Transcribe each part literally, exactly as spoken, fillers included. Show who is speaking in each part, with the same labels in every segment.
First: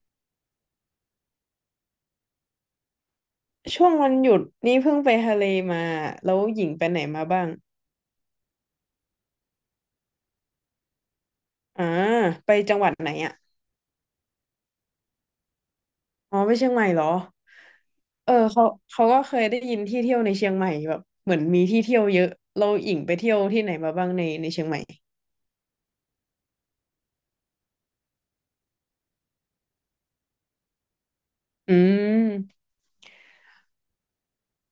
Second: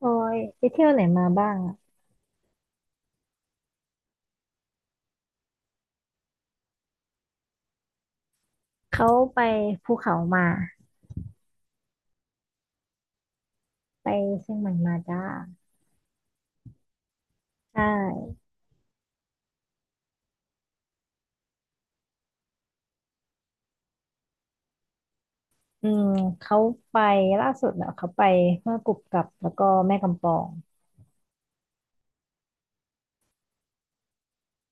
Speaker 1: โอ้ยไปเที่ยวไหนมาบ้างอะ
Speaker 2: ช่วงวันหยุดนี่เพิ่งไปทะเลมาแล้วหญิงไปไหนมาบ้าง
Speaker 1: เขาไปภูเขามา
Speaker 2: อ่าไปจังหวัดไหนอ่ะ
Speaker 1: ไปเชียงใหม่มาจ้า
Speaker 2: อ๋อไปเชียงใหม่เหรอ
Speaker 1: ใช
Speaker 2: เออ
Speaker 1: ่
Speaker 2: เขาเขาก็เคยได้ยินที่เที่ยวในเชียงใหม่แบบเหมือนมีที่เที่ยวเยอะเราหญิงไปเที่ยวที่ไหนมาบ้างในในเชียงใหม่
Speaker 1: อืมเขาไปล่าสุดเนอะเขาไปแม่กุบกับแล้วก็แม่กำปอง
Speaker 2: อืม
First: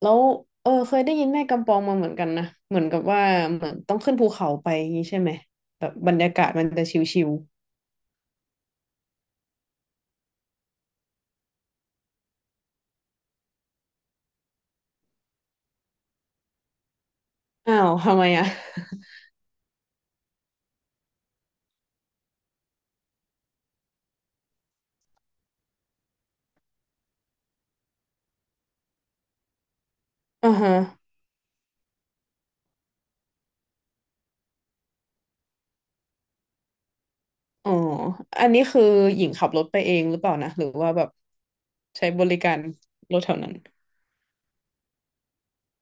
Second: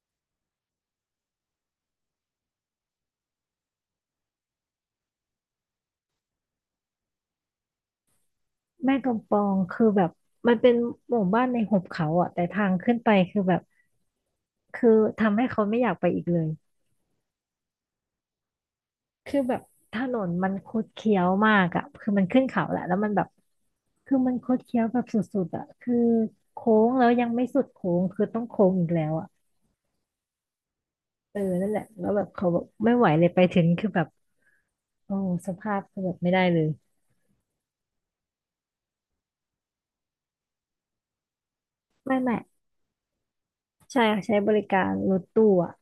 Speaker 2: แล้วเออเคยได้ยินแม่กำปองมาเหมือนกันนะเหมือนกับว่าเหมือนต้องขึ้นภูเขาไปอย่างนี้ใช่ไหมแบบบรรยากาศมันจะชิว
Speaker 1: แม่กำปองคือแบบมันเป็นหมู่บ้านในหุบเขาอะแต่ทางขึ้นไปคือแบบคือทำให้เขาไม่อยากไปอีกเลย
Speaker 2: ๆอ้าวทำไมอ่ะ
Speaker 1: คือแบบถนนมันคดเคี้ยวมากอะคือมันขึ้นเขาแหละแล้วมันแบบคือมันคดเคี้ยวแบบสุดๆอะคือโค้งแล้วยังไม่สุดโค้งคือต้องโค้งอีกแล้วอะ
Speaker 2: อ่าฮะ
Speaker 1: เออนั่นแหละแล้วแบบเขาบอกไม่ไหวเลยไปถึงคือแบบโอ้สภาพคือแบบไม่ได้เลย
Speaker 2: อ๋ออันนี้คือหญิงขับรถไปเองหรือเปล่านะหรือว่าแบบใช้
Speaker 1: ไม่
Speaker 2: บ
Speaker 1: ไม่
Speaker 2: ริการรถแถวนั้น
Speaker 1: ใช่ค่ะใช้บริการรถตู้อะ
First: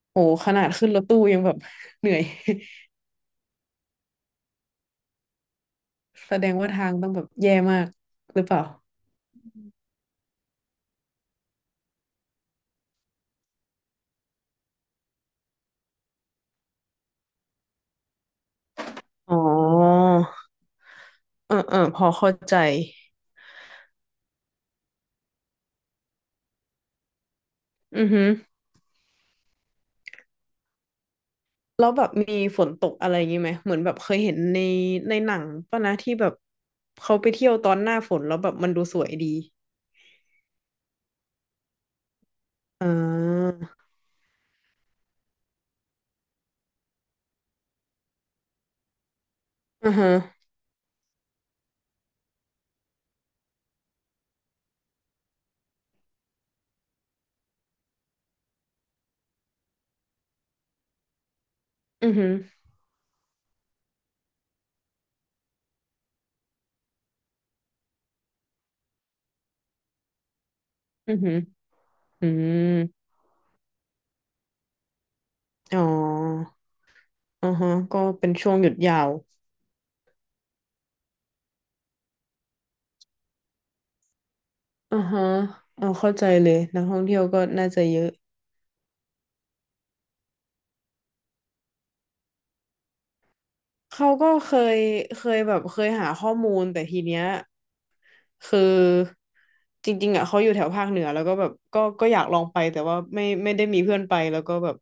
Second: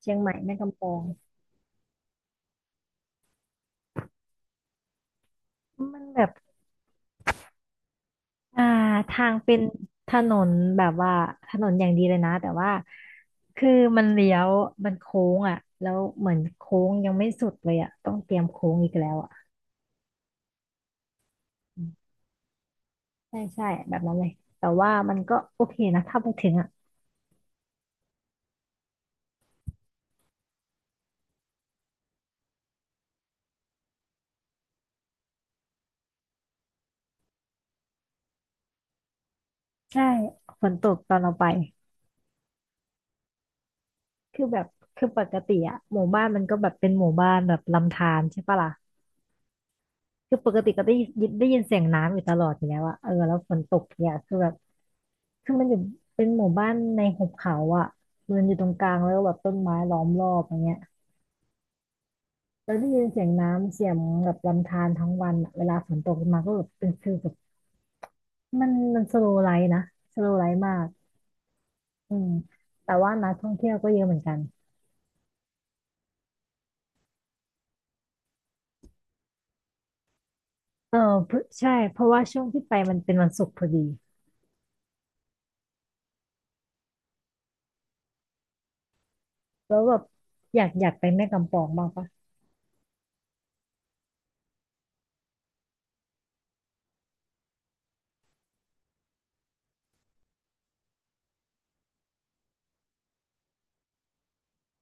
Speaker 1: เชียง
Speaker 2: โอ้
Speaker 1: ใหม่
Speaker 2: ข
Speaker 1: แม่
Speaker 2: นาด
Speaker 1: กำป
Speaker 2: ขึ้น
Speaker 1: อ
Speaker 2: รถ
Speaker 1: ง
Speaker 2: ตู้ยังแบบ เหนื่อย
Speaker 1: มันแบบ
Speaker 2: แสดงว่าทางต้องแบบแย่มากหรือเปล่า
Speaker 1: อ่าทางเป็นถนนแบบว่าถนนอย่างดีเลยนะแต่ว่าคือมันเลี้ยวมันโค้งอ่ะแล้วเหมือนโค้งยังไม่สุดเลยอ่ะต้องเตรียมโค้งอีกแล้วอ่ะ
Speaker 2: อ๋อเออเออ
Speaker 1: อื
Speaker 2: พอ
Speaker 1: ม
Speaker 2: เข้าใจ
Speaker 1: ใช่ใช่แบบนั้นเลยแต่ว่ามันก็โอเคนะถ้าไปถึงอ่ะ
Speaker 2: อือฮึแล้วแบบมีฝนตกอะไรอย่างนี้ไหมเหมือนแบบเคยเห็นในในหนังป่ะนะที่แบบเขาไปเที่ยวตอนหน้าฝนแล้วแบบมันดูสวยดี
Speaker 1: ใช่ฝนตกตอนเราไป
Speaker 2: อ่า
Speaker 1: คือแบบคือปกติอะหมู่บ้านมันก็แบบเป็นหมู่บ้านแบบลำธารใช่ปะล่ะ
Speaker 2: อือฮึ
Speaker 1: คือปกติก็ได้ยินได้ยินเสียงน้ำอยู่ตลอดอยู่แล้วอะเออแล้วฝนตกเนี่ยคือแบบคือมันอยู่เป็นหมู่บ้านในหุบเขาอะมันอยู่ตรงกลางแล้วก็แบบต้นไม้ล้อมรอบอย่างเงี้ย
Speaker 2: อือฮึ
Speaker 1: แล้วได้ยินเสียงน้ำเสียงแบบลำธารทั้งวันอะเวลาฝนตกมาก็แบบเป็นคือแบบมันมันสโลว์ไลฟ์นะสโลว์ไลฟ์มาก
Speaker 2: อือฮึ
Speaker 1: อื
Speaker 2: อื
Speaker 1: ม
Speaker 2: ม
Speaker 1: แต่ว่านักท่องเที่ยวก็เยอะเหมือนกัน
Speaker 2: อ๋อ อ่าฮะ ก็เป็นช่วงหยุดยาว
Speaker 1: เออเพิ่งใช่เพราะว่าช่วงที่ไปมันเป็นวันศุกร์พอดี
Speaker 2: อ่าฮะเอาเข้าใจเลยนักท่องเที่ยวก็น่าจะเยอะ
Speaker 1: แล้วแบบอยากอยากไปแม่กำปองบ้างปะ
Speaker 2: เขาก็เคยเคยแบบเคยหาข้อมูลแต่ทีเนี้ยคือจริงๆอ่ะเขาอยู่แถวภาคเหนือแล้วก็แบบก็ก็อยากลองไปแต่ว่าไม่ไม่ได้มีเพื่อนไปแล้วก็แบบ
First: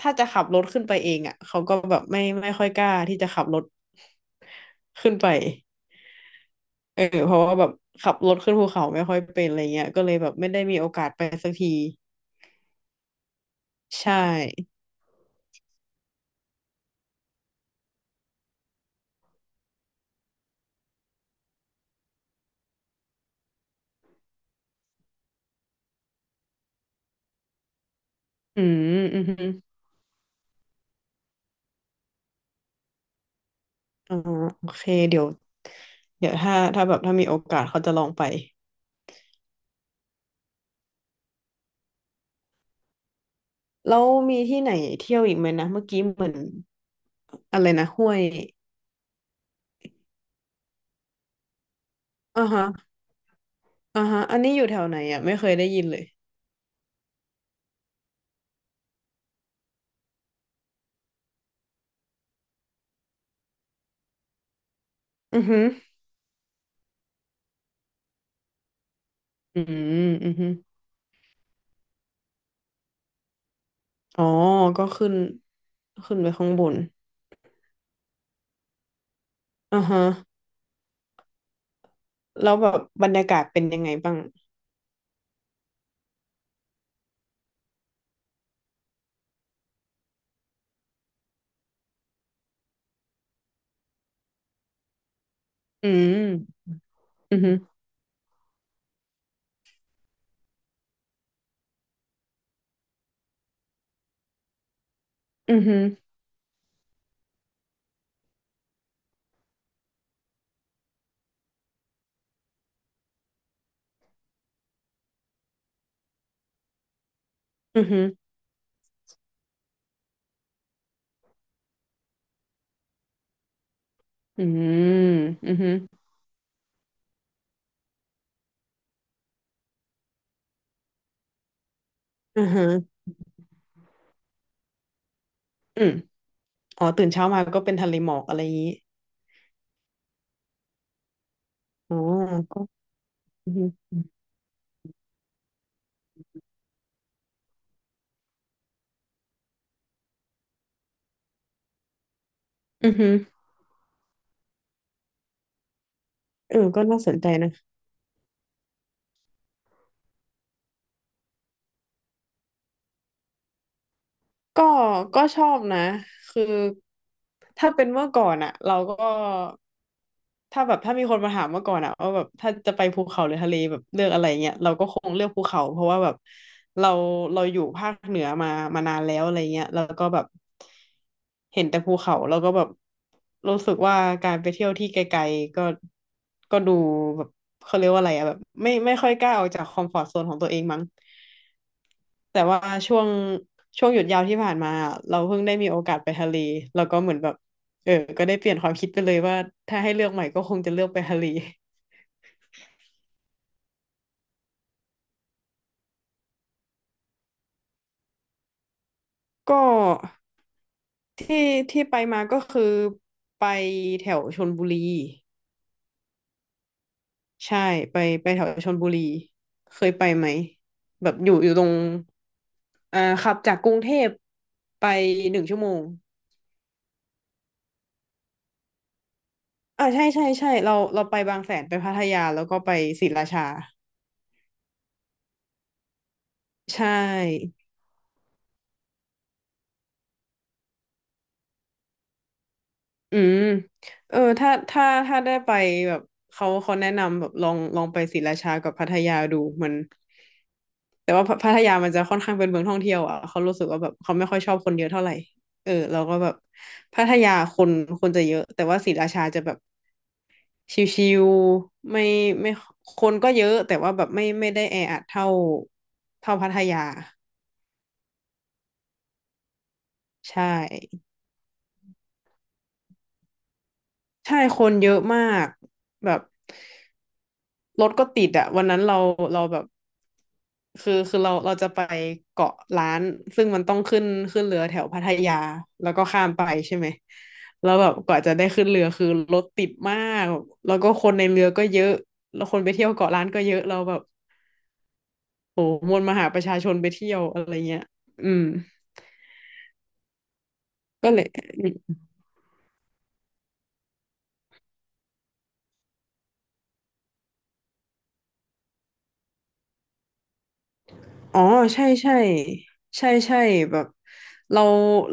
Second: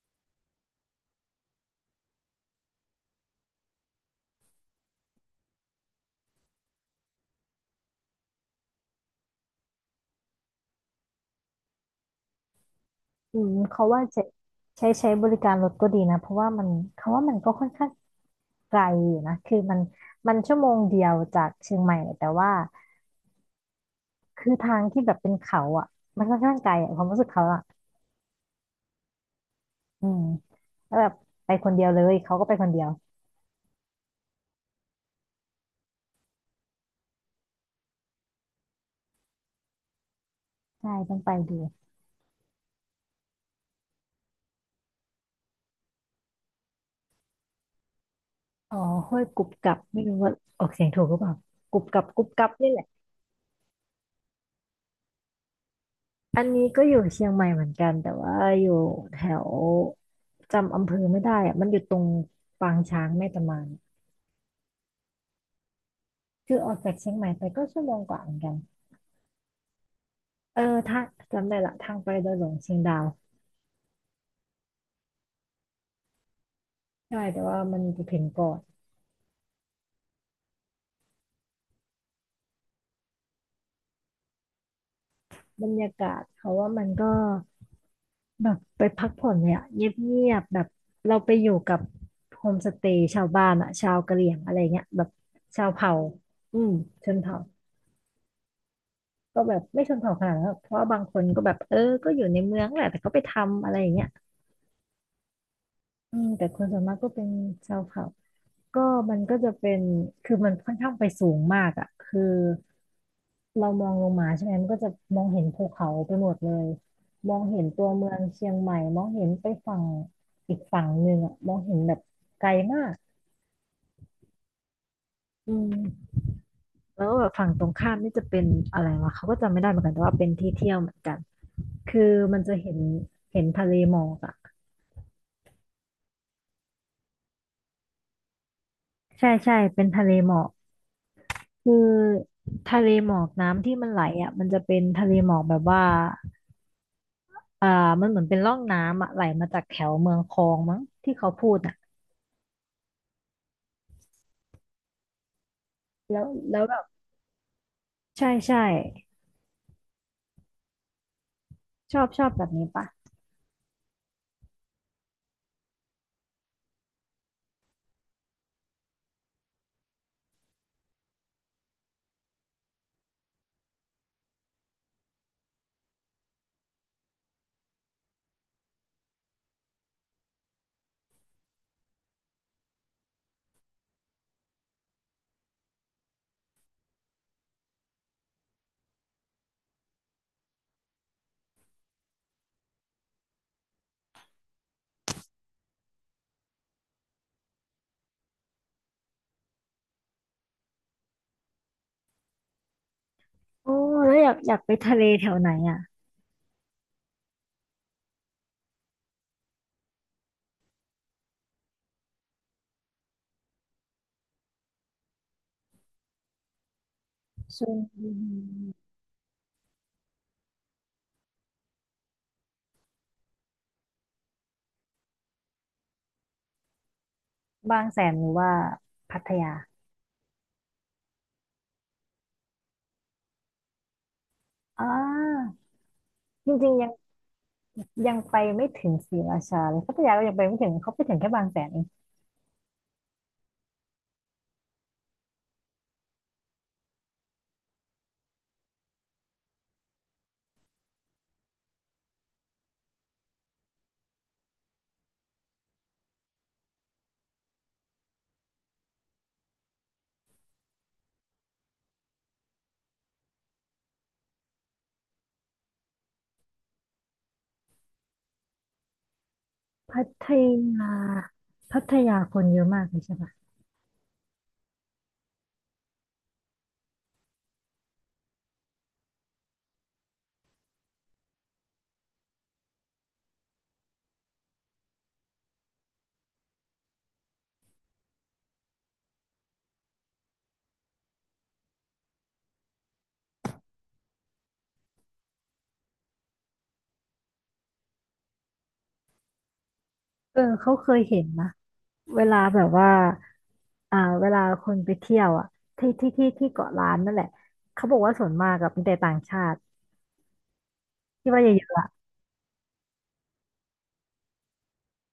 Speaker 2: ถ้าจะขับรถขึ้นไปเองอ่ะเขาก็แบบไม่ไม่ค่อยกล้าที่จะขับรถขึ้นไปเออเพราะว่าแบบขับรถขึ้นภูเขาไม่ค่อยเป็นอะไรเงี้ยก็เลยแบบไม่ได้มีโอกาสไปสักที
Speaker 1: อืมเขาว่า
Speaker 2: ใช่
Speaker 1: จะใช้ใช้บริการรถก็ดีนะเพราะว่ามันเขาว่ามันก็ค่อนข้างไกลอยู่นะคือมันมันชั่วโมงเดียวจากเชียงใหม่แต่ว่าคือทางที่แบบเป็นเขาอ่ะมันค่อนข้างไกลอะความรู้สึกเขาอ่ะ
Speaker 2: อืมอืม
Speaker 1: อืมแล้วแบบไปคนเดียวเลยเขาก็ไปคนเดียว
Speaker 2: อ๋อโอเคเดี๋ยวเดี๋ยวถ้าถ้าแบบถ้ามีโอกาสเขาจะลองไป
Speaker 1: ใช่ต้องไปดู
Speaker 2: แล้วมีที่ไหนเที่ยวอีกไหมนะเมื่อกี้เหมือนอะไรนะห้วย
Speaker 1: อ๋อห้วยกุบกับไม่รู้ว่าออกเสียงถูกหรือเปล่ากรุบกรับกรุบก
Speaker 2: อ่า
Speaker 1: รับ
Speaker 2: ฮะ
Speaker 1: นี่แหละ
Speaker 2: อ่าฮะอันนี้อยู่แถวไหนอ่ะไม่เคยได้ยินเลย
Speaker 1: อันนี้ก็อยู่เชียงใหม่เหมือนกันแต่ว่าอยู่แถวจำอำเภอไม่ได้อะมันอยู่ตรงปางช้างแม่ตะมาน
Speaker 2: อือหือ
Speaker 1: คือออกจากเชียงใหม่ไปก็ชั่วโมงกว่าเหมือนกัน
Speaker 2: ืมอือหือ
Speaker 1: เออถ้าจำได้ละทางไปดอยหลวงเชียงดาว
Speaker 2: ๋อก็ขึ้นขึ้นไปข้างบน
Speaker 1: ใช่แต่ว่ามันจะถึงก่อน
Speaker 2: อ่าฮะแล้วแบบบรรยากาศเป็นยังไงบ้าง
Speaker 1: บรรยากาศเขาว่ามันก็แบบไปพักผ่อนเลยอะเงียบๆแบบเราไปอยู่กับโฮมสเตย์ชาวบ้านอะชาวกะเหรี่ยงอะไรเงี้ยแบบชาว
Speaker 2: อื
Speaker 1: เผ่า
Speaker 2: ม
Speaker 1: อืมชนเผ่า
Speaker 2: อือหือ
Speaker 1: ก็แบบไม่ชนเผ่าขนาดนั้นหรอกเพราะว่าบางคนก็แบบเออก็อยู่ในเมืองแหละแต่ก็ไปทำอะไรอย่างเงี้ย
Speaker 2: ือหือ
Speaker 1: อืมแต่คนส่วนมากก็เป็นชาวเผ่าก็มันก็จะเป็นคือมันค่อนข้างไปสูงมากอ่ะคือเรามองลงมาใช่ไหมมันก็จะมองเห็นภูเขาไปหมดเลยมองเห็น
Speaker 2: ื
Speaker 1: ตั
Speaker 2: อ
Speaker 1: ว
Speaker 2: หือ
Speaker 1: เมืองเชียงใหม่มองเห็นไปฝั่งอีกฝั่งหนึ่งอ่ะมองเห็นแบบไกลมาก
Speaker 2: ืมอื
Speaker 1: อื
Speaker 2: อหอ
Speaker 1: มแล้วแบบฝั่งตรงข้ามนี่จะเป็นอะไรวะเขาก็จำไม่ได้เหมือนกันแต่ว่าเป็นที่เที่ยวเหมือนกันคือมั
Speaker 2: ื
Speaker 1: น
Speaker 2: อ
Speaker 1: จะ
Speaker 2: หอ
Speaker 1: เห็นเห็นทะเลหมอกอะ
Speaker 2: อืมอ๋อตื่นเช้ามาก็เป็นทะเลหมอกอะไรอย่างนี้
Speaker 1: ใช่ใช่เป็นทะเลหมอกคือ
Speaker 2: อ๋อ
Speaker 1: ทะเลหมอก
Speaker 2: อือฮึ
Speaker 1: น้ำที่มันไหลอ่ะมันจะเป็นทะเลหมอกแบบว่าอ่ามันเหมือนเป็นร่องน้ำอ่ะไหลมาจากแถวเมืองคองมั้งที่เขาพูดอ่ะ
Speaker 2: อือฮึ
Speaker 1: แล้ว
Speaker 2: เออ
Speaker 1: แล้วแบ
Speaker 2: ก็
Speaker 1: บ
Speaker 2: น่าสนใจนะ
Speaker 1: ใช่ใช่ชอบชอบแบบนี้ปะ
Speaker 2: ก็ก็ชอบนะคือถ้าเป็นเมื่อก่อนอะเราก็ถ้าแบบถ้ามีคนมาถามเมื่อก่อนอะว่าแบบถ้าจะไปภูเขาหรือทะเลแบบเลือกอะไรเงี้ยเราก็คงเลือกภูเขาเพราะว่าแบบเราเราอยู่ภาคเหนือมามานานแล้วอะไรเงี้ยแล้วก็แบบเห็นแต่ภูเขาแล้วก็แบบรู้สึกว่าการไปเที่ยวที่ไกลๆก็ก็ดูแบบเขาเรียกว่าอะไรอะแบบไม่ไม่ค่อยกล้าออกจากคอมฟอร์ตโซนของตัวเองมั้ง แต่ว่าช่วงช่วงหยุดยาวที่ผ่านมาอะเราเพิ่งได้มีโอกาสไปทะเลแล้วก็เหมือนแบบเออก็ได้เปลี่ยนความคิดไปเลยว่าถ้าให้เลือกใหม่ก็คงจะเลือกไปทะเล
Speaker 1: โอ้แล้วอยากอยากไปทะเลแถวไหนอ่ะ
Speaker 2: ก็ที่ที่ไปมาก็คือไปแถวชลบุรี
Speaker 1: ช
Speaker 2: ใช่
Speaker 1: ล
Speaker 2: ไป
Speaker 1: บุ
Speaker 2: ไป
Speaker 1: รี
Speaker 2: แถวชลบุรีเคยไปไหมแบบอยู่อยู่ตรงอ่าขับจากกรุงเทพไปหนึ่งชั่วโมง
Speaker 1: บางแสนหรือว่าพัทยา
Speaker 2: อ่าใช่ใช่ใช่เราเราไปบางแสนไปพัทยาแล้วก็ไปศรีราชา
Speaker 1: อ่าจริงๆ
Speaker 2: ใช่
Speaker 1: ยังยังไปไม่ถึงศรีราชาเลยพัทยาก็ยังไปไม่ถึงเขาไปถึงแค่บางแสนเอง
Speaker 2: อืมเออถ้าถ้าถ้าได้ไปแบบเขาเขาแนะนำแบบลองลองไปศรีราชากับพัทยาดูมันแต่ว่าพัพัทยามันจะค่อนข้างเป็นเมืองท่องเที่ยวอ่ะเขารู้สึกว่าแบบเขาไม่ค่อยชอบคนเยอะเท่าไหร่เออเราก็แบบพัทยาคนคนจะเยอะแต่ว่าศรีราชาจะแบบชิวๆไม่ไม่คนก็เยอะแต่ว่าแบบไม่ไม่ได้แออัดเท่าเท่าพัทยา
Speaker 1: พัท
Speaker 2: ใช่
Speaker 1: ยาพัทยาคนเยอะมากเลยใช่ปะ
Speaker 2: ใช่คนเยอะมากแบบรถก็ติดอะวันนั้นเราเราแบบ คือคือเราเราจะไปเกาะล้านซึ่งมันต้องขึ้นขึ้นเรือแถวพัทยาแล้วก็ข้ามไปใช่ไหมแล้วแบบกว่าจะได้ขึ้นเรือคือรถติดมากแล้วก็คนในเรือก็เยอะแล้วคนไปเที่ยวเกาะล้านก็เยอะเราแบบโหมวลมหาประชาชนไปเที่ยวอะไรเงี้ยอืม
Speaker 1: เออเขาเคย
Speaker 2: ก็เล
Speaker 1: เห็น
Speaker 2: ย
Speaker 1: นะเวลาแบบว่าอ่าเวลาคนไปเที่ยวอ่ะที่ที่ที่ที่เกาะล้านนั่นแหละเขาบอกว่าส่วนมากกับมีแต่ต่างชาติที่
Speaker 2: อ๋
Speaker 1: ว่า
Speaker 2: อ
Speaker 1: เยอะๆ
Speaker 2: ใช่
Speaker 1: อะ
Speaker 2: ใช่ใช่ใช่แบบเรา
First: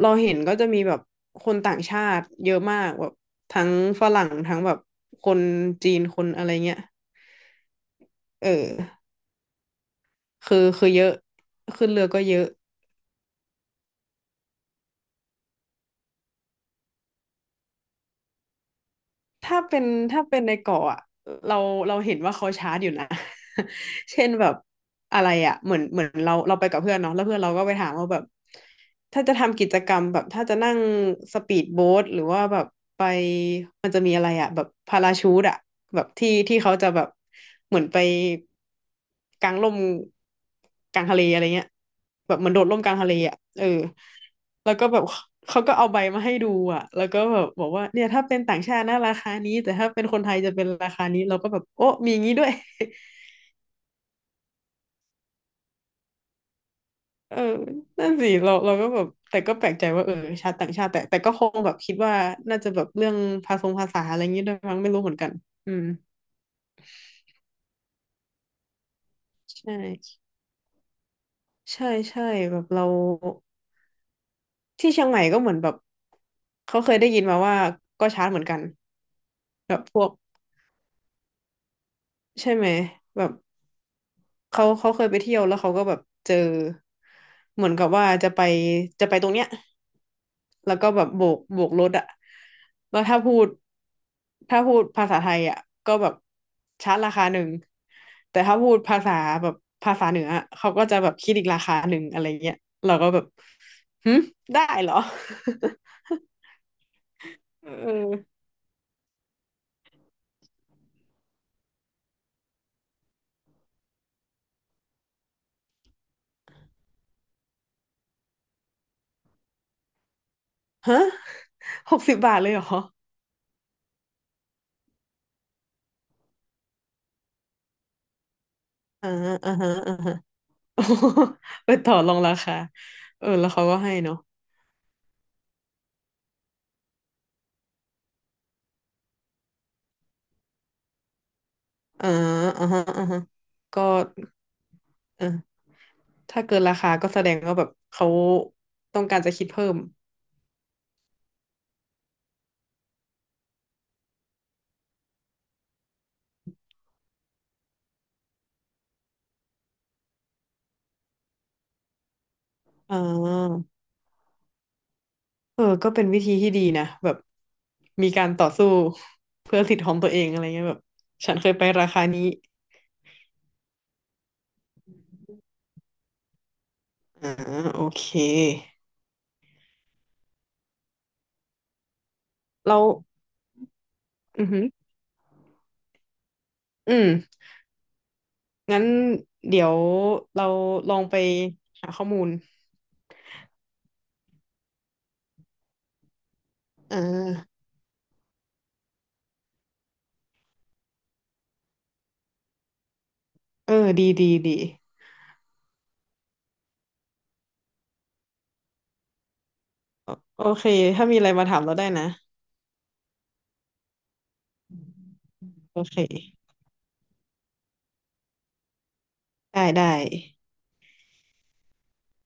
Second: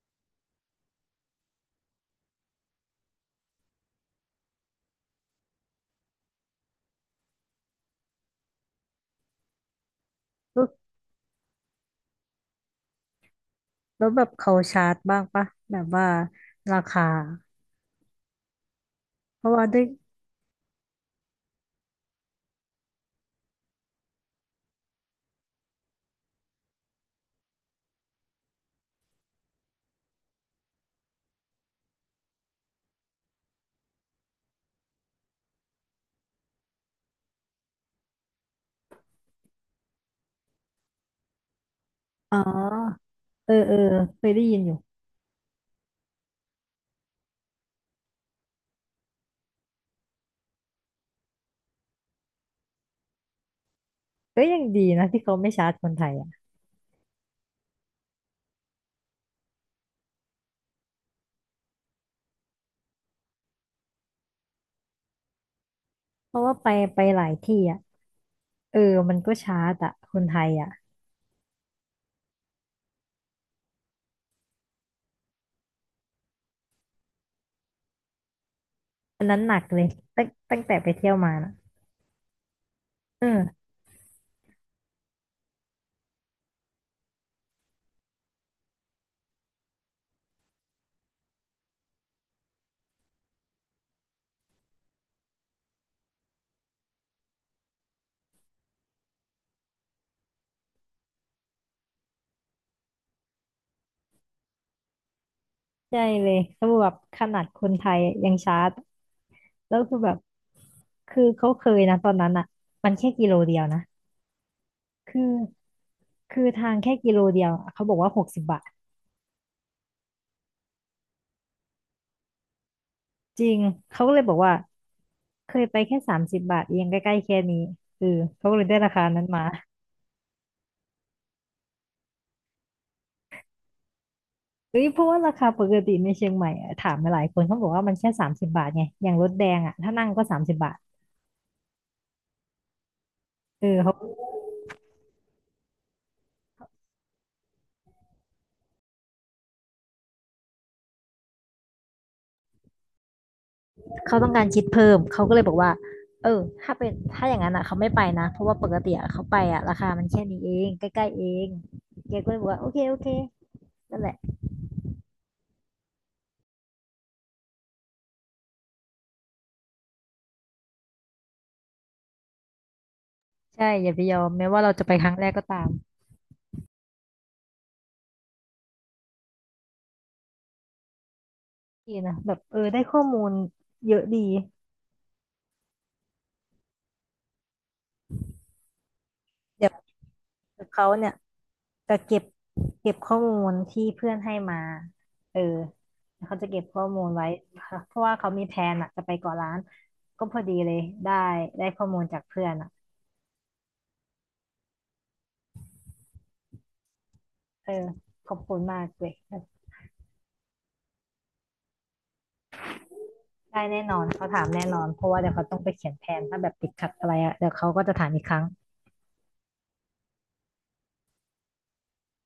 Speaker 2: เราเห็นก็จะมีแบบคนต่างชาติเยอะมากแบบทั้งฝรั่งทั้งแบบคนจีนคนอะไรเงี้ยเออ คื
Speaker 1: แล้ว
Speaker 2: อคือเยอะขึ้นเรือก็เยอะ
Speaker 1: แล้วแบบเขาชาร์จบ้างปะแบบว่าราคาเพราะ
Speaker 2: ถ้า
Speaker 1: ว่าด้
Speaker 2: เป็
Speaker 1: วย
Speaker 2: นถ้าเป็นในเกาะอะเราเราเห็นว่าเขาชาร์จอยู่นะ เช่นแบบอะไรอ่ะเหมือนเหมือนเราเราไปกับเพื่อนเนาะแล้วเพื่อนเราก็ไปถามว่าแบบถ้าจะทำกิจกรรมแบบถ้าจะนั่งสปีดโบ๊ทหรือว่าแบบไปมันจะมีอะไรอ่ะแบบพาราชูทอ่ะแบบที่ที่เขาจะแบบเหมือนไป กลางร่มกลางทะเลอะไรเงี้ยแบ
Speaker 1: อ๋
Speaker 2: บเหมือนโดดร่มกลาง
Speaker 1: อ
Speaker 2: ทะเลอ่ะ
Speaker 1: เอ
Speaker 2: เอ
Speaker 1: อ
Speaker 2: อ
Speaker 1: เออเคยได้ยินอ
Speaker 2: แล้ว
Speaker 1: ยู่
Speaker 2: ก็แบบเขาก็เอาใบมาให้ดูอ่ะแล้วก็แบบบอกว่าเนี่ยถ้าเป็นต่างชาตินะราคานี้แต่ถ้าเป็นคนไทยจะเป็นราคานี้เราก็แบบโอ้มีอย่างนี้ด้วย
Speaker 1: ก็ยังดีนะที่เขาไม่ชาร์จคนไทยอ่ะ
Speaker 2: เออนั่นสิเราเราก็แบบแต่ก็แปลกใจว่าเออชาติต่างชาติแต่แต่ก็คงแบบคิดว่าน่าจะแบบเรื่องภาษงภาษาอะไรอย่างนี้ด้วยมั้งไม่รู้เหมือนกันอืม
Speaker 1: เพราะว่าไปไปหลายที่อ่ะเออมันก็ชาร์
Speaker 2: ใช่
Speaker 1: จอ่ะคนไทยอ่ะ
Speaker 2: ใช่ใช่แบบเรา ที่เชียงใหม่ก็เหมือนแบบเขาเคยได้ยินมาว่าก็ชาร์จเหมือนกัน
Speaker 1: อันนั้นหนัก
Speaker 2: แบ
Speaker 1: เล
Speaker 2: บ
Speaker 1: ย
Speaker 2: พวก
Speaker 1: ตั้งตั้งแต่ไปเที่ยวมานะ
Speaker 2: ใช่ไหมแบบ
Speaker 1: เออ
Speaker 2: เขาเขาเคยไปเที่ยวแล้วเขาก็แบบเจอเหมือนกับว่าจะไปจะไปตรงเนี้ยแล้วก็แบบโบกโบกรถอะแล้วถ้าพูดถ้าพูดภาษาไทยอะก็แบบชาร์จราคาหนึ่งแต่ถ้าพูดภาษาแบบภาษาเหนือเขาก็จะแบบคิดอีกราคาหนึ่งอะไรเงี้ยเราก็แบบหึได้เหรอ
Speaker 1: ใช่เลยเขาบอกแบบขนาดคนไท ย
Speaker 2: เออ
Speaker 1: ยังชาร์จ แล้วคือแบบคือเขาเคยนะตอนนั้นอ่ะมันแค่กิโลเดียวนะ คือคือทางแค่กิโลเดียวอะเขาบอกว่าหกสิบบาท
Speaker 2: ฮะ หกสิบบาทเลยเหรอ
Speaker 1: จริง เขาก็เลยบอกว่า เคยไปแค่สามสิบบาทเองใกล้ๆแค่นี้เออเขาก็เลยได้ราคา
Speaker 2: อ่า
Speaker 1: นั้นมา
Speaker 2: อ่าฮะอ่าฮะ โอ้โหไปต่อรองราคา เออ แล้วเขาก็ให้เนาะ
Speaker 1: เอ้ยเพราะว่าราคาปกติในเชียงใหม่อะถามมาหลายคนเขาบอกว่ามันแค่สามสิบบาทไงอย่างรถแดงอ่ะถ้านั่งก็สามสิบบาท
Speaker 2: อ่าอ่าฮะอ่าฮะ
Speaker 1: เออ
Speaker 2: ก็
Speaker 1: เขา
Speaker 2: เออถ้าเกินราคาก็แสดงว่าแบบเขาต้องการจะคิดเพิ่ม
Speaker 1: เขาต้องการคิดเพิ่มเขาก็เลยบอกว่าเออถ้าเป็นถ้าอย่างนั้นอ่ะเขาไม่ไปนะเพราะว่าปกติเขาไปอ่ะราคามันแค่นี้เองใกล้ๆเองแกก็เลยบอกว่าโอเค
Speaker 2: อ่
Speaker 1: โอเค
Speaker 2: า
Speaker 1: นั่นแหละ
Speaker 2: เออ ก็เป็นวิธีที่ดีนะแบบมีการต่อสู้ เพื่อสิทธิ์ของตัวเองอะไรเงี้ยแบบฉันเคยไปราคานี้
Speaker 1: ใช่อย่าไปยอมแม้ว่าเราจะไปครั้งแรกก็ตาม
Speaker 2: อ่าโอเค
Speaker 1: ดีนะแบบเออ
Speaker 2: เรา
Speaker 1: ได้ข้อมูลเยอะดี
Speaker 2: อือหืออืมงั้นเดี๋
Speaker 1: เดี๋
Speaker 2: ย
Speaker 1: ยว
Speaker 2: วเรา
Speaker 1: เขา
Speaker 2: ลอง
Speaker 1: เนี่ย
Speaker 2: ไปหา
Speaker 1: จะ
Speaker 2: ข้อ
Speaker 1: เก็
Speaker 2: มู
Speaker 1: บ
Speaker 2: ล
Speaker 1: เก็บข้อมูลที่เพื่อนให้มาเออเขาจะเก็บข้อ
Speaker 2: เออ
Speaker 1: มูลไว้เพราะว่าเขามีแผนอะจะไปเกาะล้านก็พอดีเลยได้ได้ข้อมูลจากเพื่อนอะ
Speaker 2: เออ ดีดีดี
Speaker 1: เออขอบคุณมากเลย
Speaker 2: โอโอเค ถ้ามีอะไรมาถามเราได้นะ
Speaker 1: ได้แน่นอนเขาถามแน่นอนเพราะว่าเดี๋ยวเขาต้องไป
Speaker 2: โอ
Speaker 1: เขียน
Speaker 2: เค
Speaker 1: แผนถ้าแบบติดขัดอะไรอะเดี๋ยวเขาก็จะถามอีกครั้ง
Speaker 2: ได้ได้